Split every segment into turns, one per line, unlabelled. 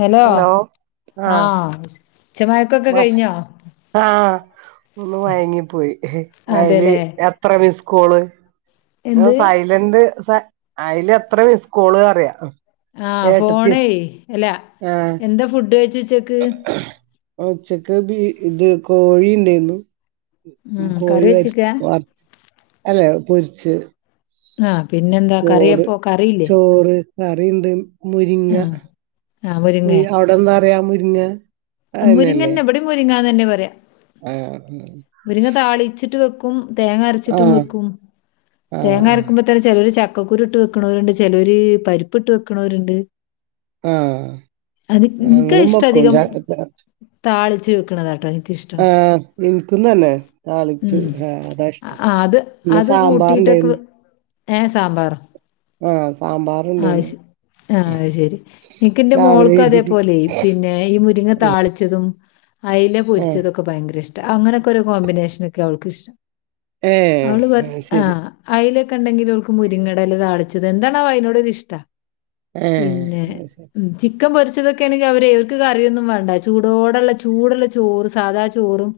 Hello ആ
ആഹ്
തെരക്കൊക്കെ കഴിഞ്ഞോ?
ആ ഒന്ന് മയങ്ങിപ്പോയി അതില്
അതെല്ലേ
എത്ര മിസ്ക്കൊള് ത്
എന്ത്
സൈലന്റ് സ അയില് എത്ര മിസ്കോള് അറിയാ
ആ
ഏട്ടത്തി
ഫോണേയ് അല്ലാ
ആഹ്
എന്താ ഫുഡ് കഴിച്ചേ ഉച്ചക്ക്?
അ ഉച്ചക്ക്ബി ഇത് കോഴി ഉണ്ടായിന്നു.
ഉം കറി
കോഴി
വെച്ചിക്കാ
വർ അല്ല പൊരിച്ച്
ആ പിന്നെന്താ
ചോറ്
കറിയപ്പോ കറിയില്ലേ?
ചോറ് കറിണ്ട് മുരിങ്ങ
ആഹ് ആഹ് മുരിങ്ങേ
അവുടെന്താറിയാ മുരിങ്ങാ
മുരിങ്ങന്നെ ഇവടിം മുരിങ്ങന്നെന്നെ പറയാ
ആ
മുരിങ്ങ താളിച്ചിട്ട് വെക്കും തേങ്ങ അരച്ചിട്ടും
ആഹ്
വെക്കും
ആഹ്
തേങ്ങ
ആഹ്
അരക്കുമ്പോ തന്നെ ചേലോർ ചക്ക ക്കക്കൂരുട്ട് വെക്ണോര് ണ്ട് ചേലോര് പരിപ്പിട്ട് വെക്ക്ണോര്ണ്ട്.
ആഹ്
അത് ഇൻക്ക്
ഞങ്ങളും
ഇഷ്ടം അധികം
വെക്കും
താളി ച്ച് വെക്ക്ണതാട്ടോ.
ആ ഇൻക് ക്കുംതെന്നെ താളിപ്പ്
ഉം.
ഹാ അതാ
ആ
ഇഷ്ടം
ആ, അത്
പിന്നെ
അത്
സാമ്പാർ
കൂട്ടിയിട്ടൊക്കെ
ഇണ്ടായിനും.
വെ- ഏ സാമ്പർ
ആ സാമ്പാർ ഇണ്ടായിനും
ആ അത് ശെരി ഇൻക്ക്ന്റെ മോൾക്ക്
ഇഡ്ലി
അതേപോലെ പിന്നെ ഈ മുരിങ്ങ താളിച്ചതും അയ്‌ല
ആഹ്
പൊരിച്ചതൊക്കെ ഭയങ്കര ഇഷ്ടാ അങ്ങനെയൊക്കെ ഒരു കോമ്പിനേഷനൊക്കെ അവൾക്കിഷ്ടം.
ഏഹ്
അവള് പറി
അത്
ആ
ശരി
അയ്ലക് ഇണ്ടെങ്കിൽ ഓൾക്ക് മുരിങ്ങേട എല താളിച്ചത് എന്താണാവോ അയ്നോട് ഒര് ഇഷ്ട്ടാ
ഏഹ്
പിന്നെ
അത് ശരി
ഉച്ചിയ്ക്ക് ക്ക പൊരിച്ചതൊക്കാണെങ്കി അവരേ അവർക്ക് കറിയൊന്നും വേണ്ട ചൂടോടുള്ള ചൂടുള്ള ചോറ് സാധാ ചോറും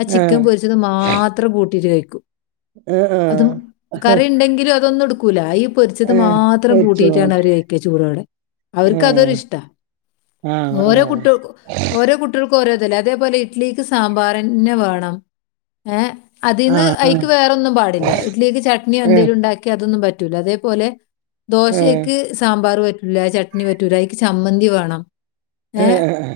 അ ചിക്കെൻ
ആഹ്
പൊരിച്ചത് മാത്രം കൂട്ടിയിട്ട് കഴിക്കും.
ആഹ്
അതും
ആഹ്
കറി ഇണ്ടെങ്കിലും അതൊന്നും എടുക്കൂല ഈ പൊരിച്ചത്
ഏഹ്
മാത് ത്രം
കൊച്ചു
കൂട്ടിയിട്ടാണ് അവര്
മാത്രം
കയിക്ക ചോറവിടെ അവർക്ക്
ഏഹ്
അതൊരിഷ്ടാ
ആഹ്
ഓരോ
ആഹ്
കുട്ടിയൊൾക്കോ ഓരോ കുട്ടിയൾ രോതെല്ലേ അതേപോലെ ഇഡ്ലിക്ക് സാമ്പാറെന്നെ വേണം ഏ അതിന്ന്
ആഹ്
അയ്ക്ക് വേറൊന്നും പാടില്ല ഇഡ്ലിക്ക് ചട്നിയോ
ആഹ്
എന്തേലും ഉണ്ടാക്കിയാ അതൊന്നും പറ്റ് അതേപോലെ
ഏഹ്
ദോശയെക്ക് സാമ്പാർ പറ്റ് ല്ല ചട്നി പറ്റൂലാ അയ്ക്ക് ചമ്മന്തി വേണം ഏ
ഏഹ് ഏഹ്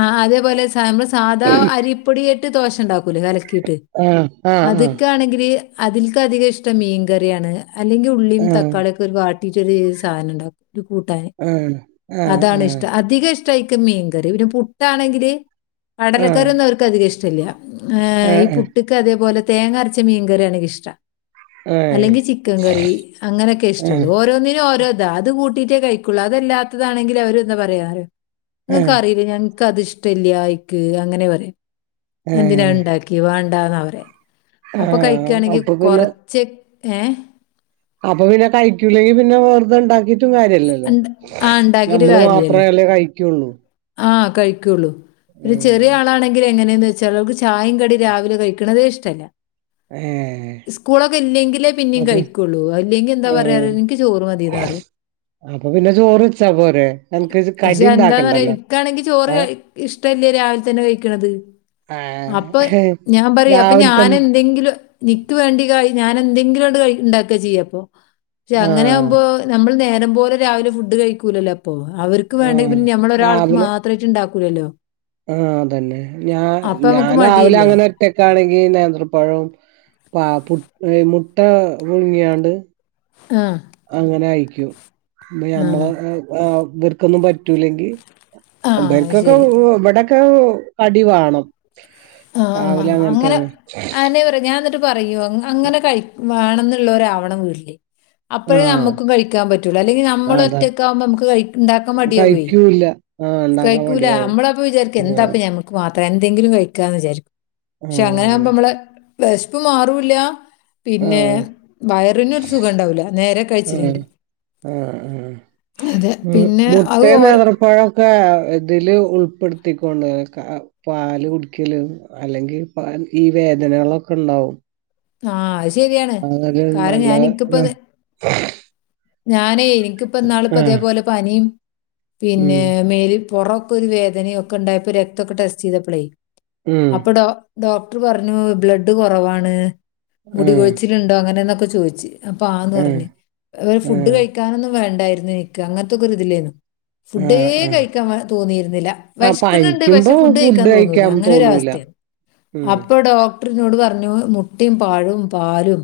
ആ അതേപോലെ സ നമ്മള് സാധാ അരിപ്പൊടിയിട്ട് ദോശ ഇണ്ടാക്കു കുലേ കലക്കീട്ട്
ഏഹ് ആഹ് ആഹ്
അത്ക്ക് ആണെങ്കില് അതിൽക്കധികം ഇഷ്ടം മീൻകറിയാണ്. അല്ലെങ്കിൽ ഉള്ളിയും
ആഹ്
തക്കാളി ഒക്കെ ഒരു വാട്ടിട്ടോര് സാധനം ഇണ്ടാക്കും ഒരു കൂട്ടാന്
ആഹ് ആഹ്
അതാണ് ഇഷ്ടം
ആഹ്
അധികം ഇഷ് ഷ്ടായിക്കും മീൻകറി പിന്നെ പുട്ടാണെങ്കില്
ആഹ്
കടലക്കറിയൊന്നും അവർക്ക് അധികം ഇഷ്ടല്ല ഏ ഈ
ഏഹ് ഏഹ്
പുട്ട്ക്ക് അതേപോലെ തേങ്ങ അരച്ച മീൻകറി എണിക്കിഷ്ട
ഏഹ്
അല്ലെങ്കി ചിക്കൻ കറി അങ്ങനൊക്കെ ഇഷ്ട്ടം
ഏഹ്
ഒന്നിനോരോതാ അത് കൂട്ടീട്ടേ കഴിക്കൊള്ളൂ അതല്ലാത്തതാണെങ്കിൽ അവരെന്താ പര്യാറ്
ഏഹ്
ങ്ങക്കറീലേ ഞങ്ങ്ക്ക്ത്ഷ്ടല്ല ഇക്ക് അങ്ങനെ പറയും എന്തിനാ
ഏഹ്
ണ്ടാക്ക്യേ വാണ്ടാന്നാ പറ്യാ അപ്പൊ
ആഹ്
കഴിക്കയാണെങ്കി
അപ്പൊ പിന്നെ
കൊറ്ച്ച ഏ
അപ്പൊ പിന്നെ കഴിക്കൂലെങ്കി പിന്നെ വെറ്തെണ്ടാക്കീട്ട് ട്ടും കാര്യല്ലല്ലോ
ഉണ്ട്- ആ ഉണ്ടാക്കിയിട്ട്
നമ്മള്
കാര്യമില്ലല്ലോ
മാത്രേല്ലേ കഴിക്കൊള്ളൂ
ആ കഴിക്കൊള്ളൂ പിന്നെ ചെറിയ
ഉം
ആളാണെങ്കിലെങ്ങനേന്നെച്ചാൽ ചായിം കടിം രാവിലെ കഴിക്ക്ണതേ ഇഷ്ടല്ല
ഏഹ്
സ്കൂളൊക്കെ ഇല്ലെങ്കിൽ പിന്നിം
അപ്പൊ
കഴിക്കൊള്ളൂ അല്ലെങ്കി എന്താ പര്യാറ് ഇന്ക്ക് ചോറ് മതീന്ന് പറയുക
അപ്പം പിന്നെ ചോറെച്ചാ പോരെ അന്ക്ക് ജ് കടിണ്ടാക്കണ്ടല്ലോ
ന്ക്കാണെങ്കി ചോറ് ഇഷ്ടെല്ല രാവില്ത്തെന്നെ കഴ്ക്ക്ണത് അപ്പൊ
ആഹ്
ഞാൻ പറിം അപ്പൊ
രാവിലെ തന്നെ
ഞാനെന്തെങ്കിലും നിക്ക് വേണ്ടി കഴി ഞാൻ ഞാനെന്തെങ്കിലാണ്ട് കഴ് ണ്ടാക്കാ ചെയ്യാപ്പോ പക്ഷെ
ആഹ്
അങ്ങനാവുമ്പോ നമ്മൾ നേര് നേരം പോലെ രാവിലെ ഫുഡ് കഴിക്കൂലല്ലപ്പോ അവർക്ക്
ആഹ്
വേണ്ടങ്കിപിന്നെ നമ്മളൊരാൾ വെച്ച്ണ്ടാക്കൂലല്ലോ
ആ അതന്നെ ഞാ ഞാൻ
നമുക്ക് മടിയല്ലേ.
രാവിലങ്ങനെ ഒറ്റക്കാണെങ്കി നേത്രപ്പഴോം പാ പു മുട്ട പുഴ്ങ്ങ്യാണ്ട്
ആ
അങ്ങനെ ആയിരിക്കും ഇ
ആ.
ഞമ്മള ഇവർക്കൊന്നും പറ്റൂല്ലെങ്കിൽ
ആ അത്
ഒമ്പേര്ക്കൊക്കെ
ശരി.
ഇവ്ടൊക്കെ കടി വാണം
ആഹ്
രാവിലെ
അങ്ങനെ
അങ്ങനത്തെണ്
ആണെ [unintelligible] ട്ട് പറയോ അങ്ങനെ കഴി വേണംന്ന്ള്ളോരാവണം വീട്ട്ല് അപ്പഴേ
ആഹ്
നമ്മക്കും കഴിക്കാൻ പറ്റുള്ളൂ അല്ലെങ്കി
അതാ
നമ്മളൊറ്റക്കാകുമ്പോ നമക്ക് കഴ് ണ്ടാക്കാൻ മടിയാവേ
കഴിക്കൂല്ല ആഹ് ഇണ്ടാക്കാൻ
കഴ്ക്കൂല
മടിയാവും
അമ്മളപ്പം വിചാരിക്കാ
ആഹ്
എന്താപ്പ. ഞമ്മക്ക് മാത്ര ത്രേഎന്തെങ്കിലും കഴിക്കാന്ന് വിചാരിക്കും പക്ഷെ അങ്ങനാവുമ്പോ
ആഹ്
മ്മളെ വെശ്പ്പ് മാറൂല്ല
ആഹ്
പിന്നെ വയറിനൊരു സുഖണ്ടാവൂല നേരെ കഴിച്ചീല്ലെങ്കി
ആ മ്
പിന്നെ അത്
മുട്ടേം
ഓരോ
നേന്ത്രപ്പഴൊക്കെ അതിൽ ഉൾപ്പെടുത്തിക്കൊണ്ട് കാ പാൽ കുടിക്കലും അല്ലെങ്കി പാൽഈ വേ വേദനകളൊക്കെണ്ടാവും
ആ അത് ശെരിയാണ് കാരണം
നല്ല
ഞാൻ ഇിക്കിപ്പ ഞാനേ
ആഹ്
ഇന്ക്ക്പ്പന്നാൾപ്പതേപോലെ പനിം പിന്നെ
ഉം
മേൽ പൊറൊക്കൊരു വേദനിം ഒക്കെണ്ടായപ്പോ രക്തൊക്കെ ടെസ്റ്റ്യ്തപ്പളേ
ഉം
അപ്പോ ഡോ ഡോക്ടർ പറ്ഞ്ഞു ബ്ലെഡ് കൊറവാണ്
ആഹ്
മുടികൊഴ്ച്ചിലുണ്ടോ അങ്ങനെന്നൊക്കെ ചോയ്ച്ച് അപ്പ ആന്ന്
ആഹ്
പറ്ഞ്ഞ് അപ്പം ഫുഡ്
ആഹ്
കഴിക്കാനൊന്നും വേണ്ടായ്ര്ന്നെനിക്ക് അങ്ങൻത്തൊക്കൊര്തിലേനു ഫുഡേ
ആഹ് ആഹ്
കഴിക്കാൻ തോന്നീര്ന്നില്ല
ആഹ്
വെഷ്ക്കണ് ണ്ട് പക്ഷെ
പനിക്കുമ്പോ ഫുഡ്
ഫുഡഴ്ക്കാൻ തോന്നൂല
കഴിക്കാൻ തോന്നൂല
അങ്ങനൊരവസ്ഥേനു
ഉം
അപ്പ ഡോ ഡോക്ടറ്ന്നോട് പറ്ഞ്ഞു മുട്ടിം പഴും പാലും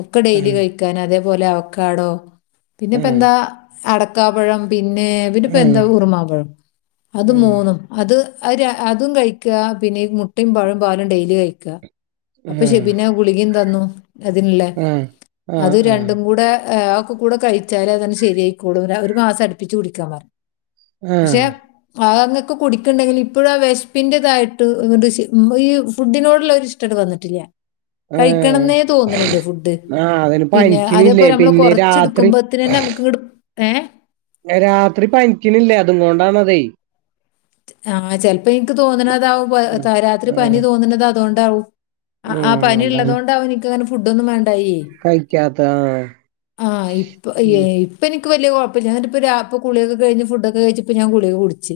ഒക്കെ ഡെയ്ലി
ഉം
കഴിക്കാന് അതേ പോലെ അവക്കാടോ
ഉം
പിന്നെപ്പെന്താ അടക്കാപ്പഴം പിന്നെ
ഉം
പിന്നെപ്പെന്താ ഉറ്മാൻപഴും അത്
ഉം
മൂന്നും അത് അ രം അതും കഴ്ക്കാ പിന്നെ ഈ മുട്ടിം പഴും പാലും ഡെയിലി കഴിക്കാ
അഹാ
പിന്നെ ഗുളികിം തന്നു അതിന്ള്ളേ
ഉം ആഹ്
അത്
ആഹ്
രണ്ടും കൂടെ ഏ ക്കെക്കൂടെ കഴിച്ചാലങ്ങനെ ശെര്യായ്ക്കോളും ഒരു മാസം അടുപ്പിച്ച് കുടിക്കാൻ പറഞ്ഞു
ആഹ്
ആ അങ്ങൊക്കെ കുടിക്ക്ണ്ടെങ്കിൽ ഇപ്പഴും ആ വെഷ്പ്പിൻ്റെതായ്ട്ട് ഈ ഫുഡിനോടുള്ളൊരിഷ്ടാണ്ട് വന്നിട്ടില്ല
ആഹ്
കഴിക്കണംന്നേ തോന്ന്ണില്ല ഫുഡ്
ആഹ് അതിന്
പിന്നെ
പനിക്കണില്ലേ
അതേപോലെ അമ്മള്
പിന്നെ രാത്രി
കൊറ്ച്ച്ട്ക്കുമ്പോത്ത് ത്തന്നെ നമുക്ക്ങ്ങട്ട് ഏ
രാത്രി പനിക്കിണ്ല്ലേ അതും കൊണ്ടാണതേ
ആ ചെലപ്പോ എനിക്ക് തോന്നണതാവും
ഉം
രാത്രി പനി
ആഹ്
തോന്നണുന്നത് അതൊണ്ടാവും ആ ആ
ആഹ്
പനി
അതാണ്
ഉള്ളതൊണ്ടാവ എനക്ക് അങ്ങനെ ഫുഡ ഒന്നും വേണ്ടായേ
താ
ആഹ് ഇപ്പ ഇപ്പൊ ന് ൻക്ക് വല്യ കുഴപ്പല്ല ങ്ങട്ട്പ്പോ രാ പ്പോ കുളൊക്കെ കഴ്ഞ്ഞ് ഫുഡ്ക്കെ കഴിച്ച് പ്പോ ഞാ ഗുളിക കുട്ച്ച്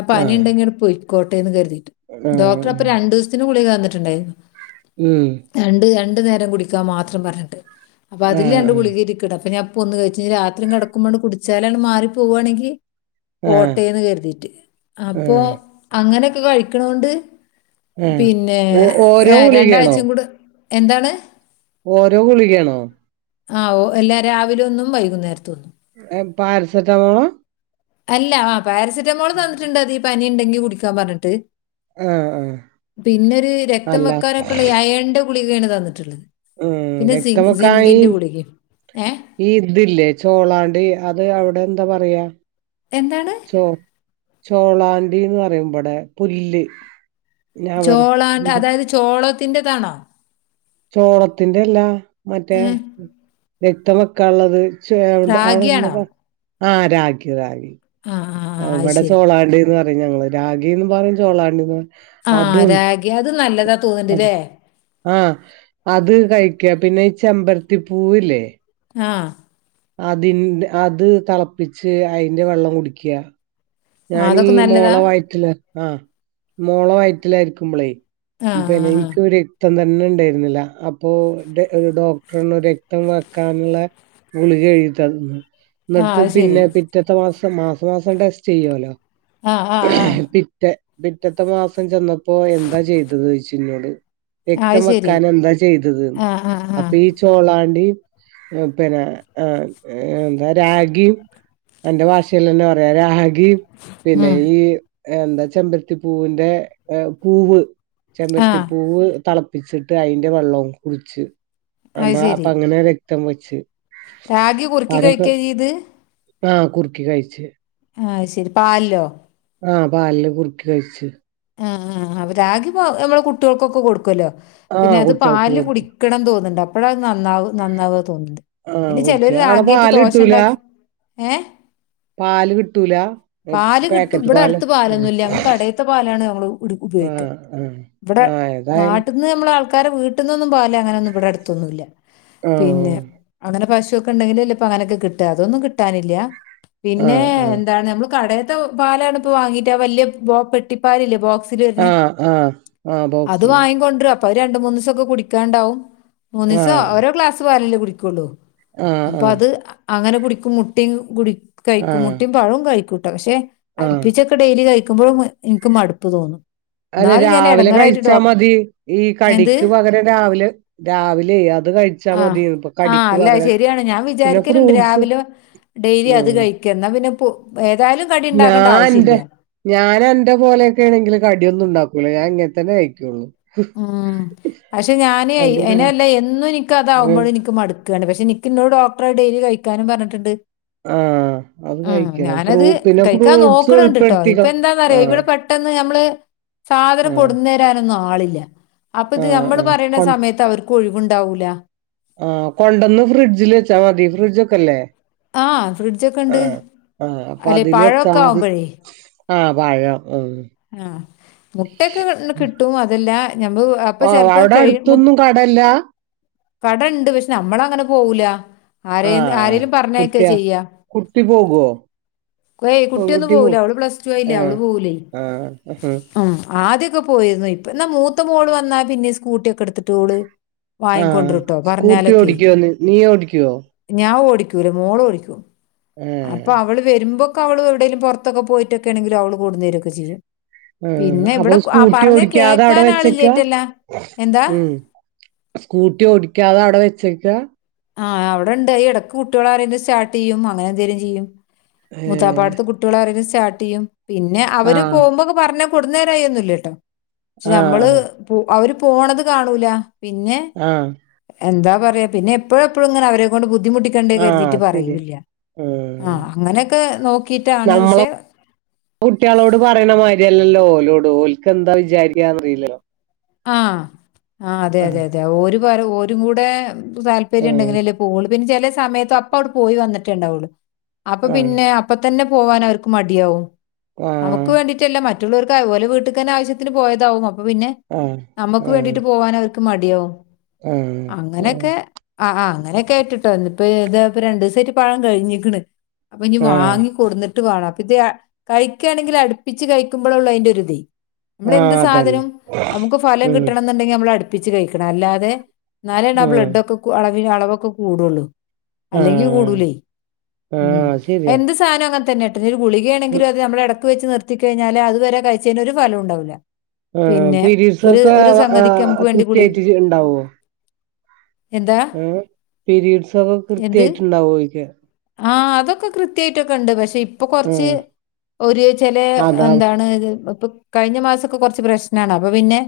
ആ
ആഹ്
പനിണ്ടെങ്കി ങ്ങട്ട് പോയി കോട്ടേന്ന് കരുതീട്ട് ഡോക്ടർ അപ്പൊ
ആഹ്
രണ്ടൂസത്തിന് ഗുളിക തന്ന്ട്ട്ണ്ടാര്ന്നു
ഉം
രണ്ട് രണ്ടു നേരം കുടിക്കാൻ മാത്രം പറഞ്ഞ്ട്ട്
ഏ ഉം
അപ്പം ഞാപ്പൊന്ന് കഴിച്ച് രാത്രി കെടക്കുമ്പണ്ട് കുടിച്ചാലാട്ട് മാറി പോവാണങ്കി
ആഹ്
പോട്ടേന്ന് കരുതിട്ട് അപ്പൊ
ആഹ്
അങ്ങനെക്കെ കഴിക്ക്ണോണ്ട്
ആഹ്
പിന്നെ
ഓ
ഏ
ഓരോ ഗുളികയാണോ
രണ്ടാഴ്ച്ചം കൂടെ എന്താണ്
ഓരോ ഗുളികേണോ
ആ ഓ അല്ല രാവിലെ ന്നും വൈകുന്നേരത്തൊന്നും
ഏ പാരസറ്റമോളാ
അല്ല ആ പാരസെറ്റാമോൾ തന്നിട്ട്ണ്ട് അതി പനി ണ്ടെങ്കി കുടിക്കാ പറഞ്ഞിട്ട്
ആഹ് ആഹ്
പിന്നെര് രക്തം
അല്ല
വെക്കാനൊക്കെള്ള അയേണി ൻ്റെ ഗുളികേണ് തന്നിട്ട്ള്ളത്
ഏ രക്തം വെ ക്കായി
ഗുളികയും ഏ
ഈ ഇത് ല്ലേ ചോളാണ്ടി അത് അ വിടെ എന്താ പറയാ
എന്താണ്
ചോ ചോളാ ണ്ടിന്ന് പറയും മ്പടെ പുല്ല് ഞാൻ പറയാ
ചോളാണ്ട്
എന്താ
അതായത് ചോളത്തിൻ്റതാണോ
ചോളത്തിന്റെ എല്ലാ മറ്റേ
ഏ
രക്തം വെക്കാള്ളത് ചോണ്ട് അവിടെ ന്താ
റാഗിയാണോ
പറ ആ രാഖി റാഖി
ആ ആ ആ, അത്
ഇവിടെ
ശരി
ചോളാണ്ടി ന്ന് പറയും ഞങ്ങള് രാഗിന്ന് പറയും ചോളാണ്ടിന്നു പ
ആ രാഗി അത് നല്ലതാ തോന്ന്ണ്ട്ല്ലേ
ആ അത് കഴിക്ക പിന്നെ ഈ ചെമ്പരത്തി പൂവില്ലേ
ആ
അതിന്റെ അത് തളപ്പിച്ച് അയിന്റെ വെള്ളം കുടിക്ക
ആ,
ഞാനീ
അതൊക്കെ
മോള
നല്ലതാ
വയറ്റില് ആ മോള വയറ്റിലായിരിക്കുമ്പളേ
ആ ആ
പിന്നെ ഇൻക്ക്
ആ
രക്തം ത ന്നെ ണ്ടായിരുന്നില്ല അപ്പൊ ഡോക്ടറർഞ്ഞു രക്തം വെക്കാന്ള്ള ഗുളികഴ്തി തന്ന് ണ്
ആ,
ഇന്നട്ട്
അത് ശരി
പിന്നെ പിറ്റത്ത മാസം മാസമാസം ടെസ്റ്റ് ചെയ്യുല്ലോ
ആ ആ ആ
പിറ്റ പിറ്റത്തെ മാസം ചെന്ന പ്പൊ എന്താ ചെയ്തത് ചോയ്ച്ച് ഇഞ്ഞോട്
ആ, അത് ശരി
രക്തംവെക്കാൻ എന്താ ചെയ്തത്
ആ ആ ആ
അപ്പൊ ഈ ചോളാണ്ടി പിന്നെ ആ എന്താ രാഗിം അന്റെ ഭാഷേലന്നെ പറയാ രാ ഖിം പിന്നെ
ഉം.
ഈ എന്താ ചെമ്പരത്തിപ്പൂവിന്റെ പൂവ്
ആ
ചെമ്പരത്തിപ്പൂവ് തളപ്പിച്ചിട്ട് അയ്ൻ്റെ വെള്ളും കുടിച്ച് അപ്പൊ അങ്ങനെ രക്തം വെച്ച്
രാഖി കുറുക്കി
അതൊക്കെ
കഴിക്കാ ചെയ്ത്
ആ കുർക്കി കഴിച്ച്
ആഹ് ശരി പാൽല്ലോ?
ആഹ് പാൽല് കുറുക്കി കഴിച്ച്
ആ ആ അവ രാകി പോ നമ്മള്കുട്ട്യോൾക്കൊക്കെ കൊടുക്കുല്ലോ
ആ
പിന്നെ അത്
കുട്ടികൾക്ക്
പാല് ല്
കൊടുക്കും
കുടിക്കണംന്ന് തോന്ന്ണ്ട് അപ്പഴത് നന്നാവ് നന്നാവ തോന്ന്ണ്ട്
ആ
പിന്നെ
കുടിക്ക
ചലോര്
അവിടെ
രാഗിയിട്ട്
പാല് കിട്ടൂല
ദോശണ്ടാക്കി ഏ
പാല് കിട്ടൂല
പാല് കിട്ടും
പാക്കറ്റ്
ഇവിടെ
പാല്
അടുത്ത്
ഉം.
പാലൊന്നുംല്ല ഞങ്ങ കടേത്തപാല് ആണ് ഞങ്ങള് ഇട്
ആ
ഉപയോഗിക്കാ.
ആ
ഇവടെ
ആ ഏതായാലും
നാട്ട്ന്ന് നമ്മള് ആൾക്കാരെ വീട്ട്ന്നൊന്നും പാല്ങ്ങനൊന്നും ഇവിടെ അടുത്തൊന്നും ഇല്ല
ആ
പിന്നെ അങ്ങനെ പശു ക്കെണ്ടങ്കില ല്ലേ പ്പം അങ്ങനെക്കെ കിട്ടാ. അതൊന്നും കിട്ടാനില്ല
ആ
പിന്നെ എന്താണ് നമ്മള് കടെ - [unintelligible] പാലാണ് ഇപ്പോ വാങ്ങീട്ട് വലിയ ബോ പെട്ടിപ്പാലില്ലേ ബോ
ആ ആ
[unintelligible]
ആ ആ
അത്
ബോക്സില്
വാങ്ങി കൊണ്ട് വരാം. പ്പൊ അഹ് രണ്ട്മൂന്നീസം ക്കെ കുടിക്കാണ്ടാവും മൂന്നീ
ആ
സോ ഓരോ ക്ലാസ് പാലല്ലേകുടിക്കുള്ളൂ?
ആഹ്
അപ്പൊ അത്
ആഹ്
അങ്ങനെ കുടിക്കും. മുട്ടിം കൂടെ കഴിക്കും
ആഹ്
മുട്ടിം പഴും കഴിക്കും? കേട്ട പക്ഷെ
ആഹ്
അടുപ്പിച്ചൊക്കെ ഡെയിലി കഴിക്കുമ്പോളും എനിക്ക് മടുപ്പ് തോന്നും.
അതെ
എന്നാലും ഞാൻ
രാവിലെ
ഇടങ്ങറായിട്ട് ഡോ
കഴിച്ചാ മതി ഈ
എന്ത്
കടിക്ക് പകരം രാവിലെ രാവിലെ അത് കഴിച്ചാ
ആ
മതി ഇപ്പൊ
ആ
കടിക്ക്
അല്ല അത്
പകരം
ശരിയാണ് ഞാൻ
പിന്നെ
വിചാരിക്കലുണ്ട്
ഫ്രൂട്ട്സ്
രാവിലെ ഡെയിലി അത്
ഉം
കഴി - എന്നാ പിന്നെ പ്പോ ഏതായാലും കടി ഉണ്ടാക്കേണ്ട
ഞാൻ
ആവശ്യ ഇല്ല.
എന്റെ ഞാൻ എന്റെ പോലെയക്ക് ആണെങ്കില് കടിയൊന്നും ഉണ്ടാക്കൂല ഞാൻ ഇങ്ങനെ തന്നെ കഴിക്കുള്ളു.
ഉം പക്ഷെ ഞാന്
കടി ഞാൻ-
എനല്ല എന്നും എനിക്ക അതാവുമ്പോഴ
ഏഹ്
എനിക്ക് മടുക്കുകയാണ് പക്ഷെ- ഇനിക്ക് എന്നോട് ഡോക്ടർ ഡെയിലി കഴിക്കാനും പറഞ്ഞട്ടുണ്ട്?
ആ അത് കഴിക്കണം ഫ്രൂ
കഴിക്കാൻ
ഫ്രൂട്ട്സും
നോക്കണുണ്ട് കേട്ടോ ഇപ്പൊ
ഉൾപ്പെടുത്തിക്കോ? ആ
എന്താന്നറിയോ ഇവിടെ പെട്ടെന്ന് നമ്മള് സാധനം കൊണ്ടുന്നവരാനൊന്നും ആളില്ല. അപ്പൊ ഇത്
ആഹ്
നമ്മള്
ആഹ്
പറയണ സമയത്ത് അവർക്ക് ഒഴിവുണ്ടാവൂല.
ആ കൊണ്ടൊന്ന് ഫ്രിഡ്ജിൽ വെച്ചാ മതി ഫ്രിഡ്ജോക്കെ ഇല്ലേ?
ആ ഫ്രിഡ്ജൊക്കെ
ആ
ഉണ്ട്
ആ അപ്പൊ
അല്ലെ
അതില്
പഴമൊക്കെ
വെച്ചാമതി.
ആവുമ്പോഴേ
ആ പഴം ഉം
ആ മുട്ടൊക്കെ കിട്ടും അതെല്ല ഞമ്മ അപ്പൊ ചെലപ്പോ ക മു -
ആ
കടെണ്ട് പക്ഷെ നമ്മള അങ്ങനെ പോവൂല ആരെ
ആഹ്
ആരെേലും പറഞ്ഞേക്ക
കുട്ടിയ
ചെയ്യാ.
കുട്ടി പോകുവോ
കുട്ടിയൊന്നും
പെൺകുട്ടി പോ
പോകൂല അവള് പ്ലസ് ടു അയില്ലേ അവള്
ആഹ്
പോകൂലേ
ആഹ് ആഹ്
ആദ്യക്കെ? പോയിരുന്നു ഇപ്പ എന്നാ മൂത്ത മോള് വന്നാ പിന്നെ സ്കൂട്ടിയൊക്കെ എടുത്തിട്ട് ഓള്?
ആഹ്
വാങ്ങിക്കൊണ്ടവരുട്ടോ
സ്കൂട്ടി
പറഞ്ഞാലൊക്കെ.
ഓടിക്കോന്ന് നീ ഓടിക്കുവോ
ഞാൻ ഓടി മോള ഓടിക്കും അപ്പൊ
ഏഹ്
അവള് വരും- എനക്ക് അവൾ എവിടെങ്കിലും പോരാതൊക്ക പോയിട്ടൊക്കെണെങ്കിലും അവള് കൊണ്ടോന്ന് തരുവാക്കെ ചെയ്യും?
ആ
പിന്നെ
അപ്പൊ
ഇവിടെ ആ
സ്കൂട്ടി
പറഞ്ഞ
ഓടിക്കാതെ അവിടെ
കേക്കാൻ
വെച്ചേക്കാ
ആളില്ലേറ്റല്ല എന്താ
ഉം സ്കൂട്ടി ഓടിക്കാതെ അവിടെ വെച്ച്.
ആ അവിടെണ്ട് ഇടക്ക് കുട്ടികൾ ആരെങ്കിലും സ്റ്റാർട്ട് ചെയ്യും? അങ്ങനെ എന്തെങ്കിലും ചെയ്യും.
ഏഹ്
മൂത്താപ്പാടത്ത് കുട്ടികളൾ ആരെങ്കിലും സ്റ്റാർട്ട് ചെയ്യും. പിന്നെ അവര്
ആഹ്
പോകുമ്പോക്കെ പറഞ്ഞ- കൊടുനേരയൊന്നുമില്ലാക്കട്ടെ മയില്ലാ കേട്ടാ. പക്ഷെ
ആഹ്
നമ്മള്
ആഹ്
അവര് പോണത് കാണൂല- പിന്നെ
ആഹ്
എന്താ പറയാ പിന്നെ എപ്പോഴും എപ്പോഴും ഇങ്ങനെ അവരെ കൊണ്ട് ബുദ്ധിമുട്ടിക്കണ്ടേ കരുതിയിട്ട്
ആഹ് ശരിയാ
പറയൂല്ല. ആ
ആഹ്
അങ്ങനെയൊക്കെ നോക്കിട്ടാണ്.
നമ്മളെ
പക്ഷെ?
കുട്ടികളോട് പറയുന്ന മാതിരിയല്ലല്ലോ ഓലോട് ഓലക്ക് എന്താ വിചാരിക്കാ എന്ന് അറിയില്ല
ആ ആ അതെ അതെ അതെ ഓരും കൂടെ താല്പര്യം
ആഹ്
ഉണ്ടെങ്കില അല്ലേ പൊക്കൊള്ളൂ പിന്നെ ചെല- സമയത്ത് അപ്പ അവിള് പോയി വന്നിട്ടേണ്ടാവോള്ളു അപ്പൊ
ആഹ്
പിന്നെ അപ്പ തന്നെ പോവാൻ അവർക്ക് മടിയാവും.
ആഹ്
അവക്ക് വേണ്ടിട്ടല്ല മറ്റുള്ളവർക്ക് അതുപോലെ വീട്ടക്ക് തന്നെ ആവശ്യത്തിന് പോയതാവും. അപ്പൊ പിന്നെ?
ആഹ്
നമക്ക്
ആഹ്
വേണ്ടിട്ട് പോവാൻ അവർക്ക്. മടിയാവും
ആഹ് ആഹ്
അങ്ങനെയൊക്കെ ആ ആ അങ്ങനെ കേട്ടിട്ടോ ഇപ്പോ ഇത രണ്ടു ദിവസമായിട്ട് പഴം കഴിഞ്ഞേക്കണ് അപ്പൊ ഇനി
ആഹ്
വാങ്ങി കൊണ്ടൊന്ന് ട്ട് വേണം അപ്പൊ ഇത് കഴിക്കണെങ്കിൽ അടുപ്പിച്ച് കഴിക്കുമ്പോള്ള അതിന്റെ ഒരു ഇതേ. നമ്മള് എന്ത്
ആഹ് അതന്നെ
സാധനം? നമുക്ക് ഫലം
ഉം
കിട്ടണം എന്നുണ്ടെങ്കി നമ്മള് അടുപ്പിച്ച് കഴിക്കണം. അല്ലാതെ എന്നാലണ് ആ
ആഹ്
ബ്ലഡ് ഒക്കെ പിന്നെ അളവൊക്ക് കൂടോള്ളൂ
ആഹ്
അല്ലെങ്കിൽ
ആഹ്
കൂടുല്ലേ ഉം
അത് ശരിയാ
എന്ത് സാധന നിങ്ങ തന്നെട്ടെ ഗളികണെങ്കിലെ അതെ നമ്മള് ഇടക്ക് വെച്ച് നിർത്തിക്കഴിഞ്ഞാല്. അത് വരെ കഴിച്ചതിന് ഒരു ഫലണ്ടാവില്ല.
ആ പീരീഡ്സ് ഒക്കെ ആ
സംഗതിക്ക് നമുക്ക്
ആ
വേണ്ടി കുളി
കൃത്യായിട്ട് ഉണ്ടാവോ?
എന്താ
ഏ പിരീഡ്സ് ഒക്കെ കൃത്യായിട്ട് ഉണ്ടാവോ ഇല്ലേ?
ആഹ് അതൊക്കെ കൃത്യയിട്ട്ക്ക ഉണ്ട് പക്ഷെ? ഇപ്പൊ കൊറച്ച്
ആഹ്
ഒരു ചെല
അതാ
എന്താണ് ഇപ്പൊ കഴിഞ്ഞ മാസാക്കെ കുറച്ച് പ്രശ്നാണ് അപ്പൊ പിന്നെ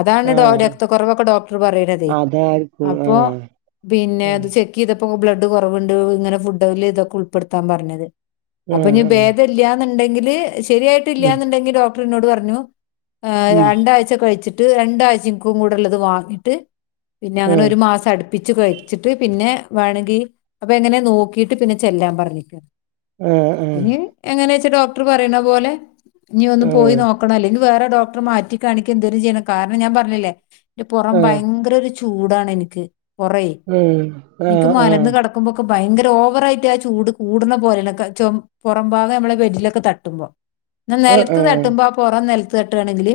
അതാണ് [unintelligible]
ആഹ്
രക്തക്കുറവൊക്കെ ഡോക്ടർ പറയണതേ.
അതായിരിക്കും
അപ്പൊ
ആഹ്
പിന്നെ അത്
ആഹ്
ചെക്ക് ചെയ്ത ബ്ലഡ് കുറവുണ്ട് ഇങ്ങെ ഫുഡ് ഇതൊക്കെ ഉൾപ്പെടുാൻ പറഞ്ഞത്. അപ്പൊ
ആഹ്
ഭേദമീല്ല ണ്ടെങ്കില് ശരിയായിട്ടില്ല
ആഹ് ഉം
എന്നുണ്ടെങ്കിൽ ഡോക്ടർ എന്നോട് പറഞ്ഞു. [unintelligible] [unintelligible] കഴിച്ചിട്ട് രണ്ടാഴ് കൂട് വാങ്ങിട്ട് പിന്നെ അങ്ങനെ
ആഹ്
ഒരു മാസം ടുപി പ്പിച്ച് കഴിച്ചിട്ട് പിന്നെ വേണെങ്കി അപ്പൊ എങ്ങനെ നോക്കിട്ട് പിന്നെ ചെല്ലാൻ പറഞ്ഞു.
ആഹ് ആഹ്
പിന് എങ്ങനെയ വച്ചാ ഡോക്ടർ പറയണ പോലെ. നീ ഒന്ന് പോയി
ആഹ്
നോക്കണം. അല്ലെങ്കിൽ വേറെ ഡോക്ടറെ മാറ്റി കാണിക്ക എന്തേലും ചെയ്യണം. കാരണം ഞാൻ പറഞ്ഞില്ലേ? പുറം
ആഹ്
ഭയങ്കര ഒരു ചൂടാണ്. എനിക്ക് പുറ
ഉം
എനിക്ക്
ആഹ്
മലന്ന്
ആഹ്
കിടക്കുമ്പോക്കെ ഭയങ്കര ഓവറായിട്ട് ആ ചൂട് കൂടുന്ന പോലെയുള്ളെ ച പുറംമ്പാകം നമ്മളെ ബെഡിലൊക്കെ തട്ടുമ്പോ. ഇ
ആഹ്
നിലത്ത്
ആഹ്
തട്ടുമ്പോ ആ പുറം നിലത്ത് തട്ടുകയാണെങ്കില്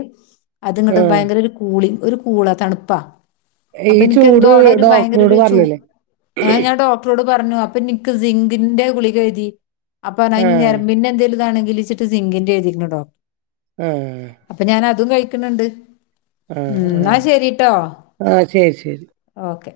അത് ഇങ്ങട്ട്
ആഹ്
ഭയങ്കര ഒരു കൂളി ഒരു കൂളാ തണുപ്പാ.
ഈ
അപ്പൊ എനിക്ക് എന്തോ
ചൂട്
അവിടെ ഒരു ഭയങ്കര
ഡോക്ടറോട്
ഒരു ചൂ
പറഞ്ഞില്ലേ
ഏ ഞാൻ ഡോക്ടറോട് പറഞ്ഞു അപ്പൊ നി [unintelligible] സിന്റെ ഗുളിക എഴുതി. അപ്പ
ആ.
നരമ്പിൻറ എന്തകിലും ഇതണ്. [unintelligible] സിംഗിന്റെ എഴുതിുന്നു ഡോ
ഹോ
അതും കഴിക്കണണ്ട് ഉ എന്നാ
ആ.
ശരിട്ടോ
ആ. ശരി, ശരി.
ഓക്കെ.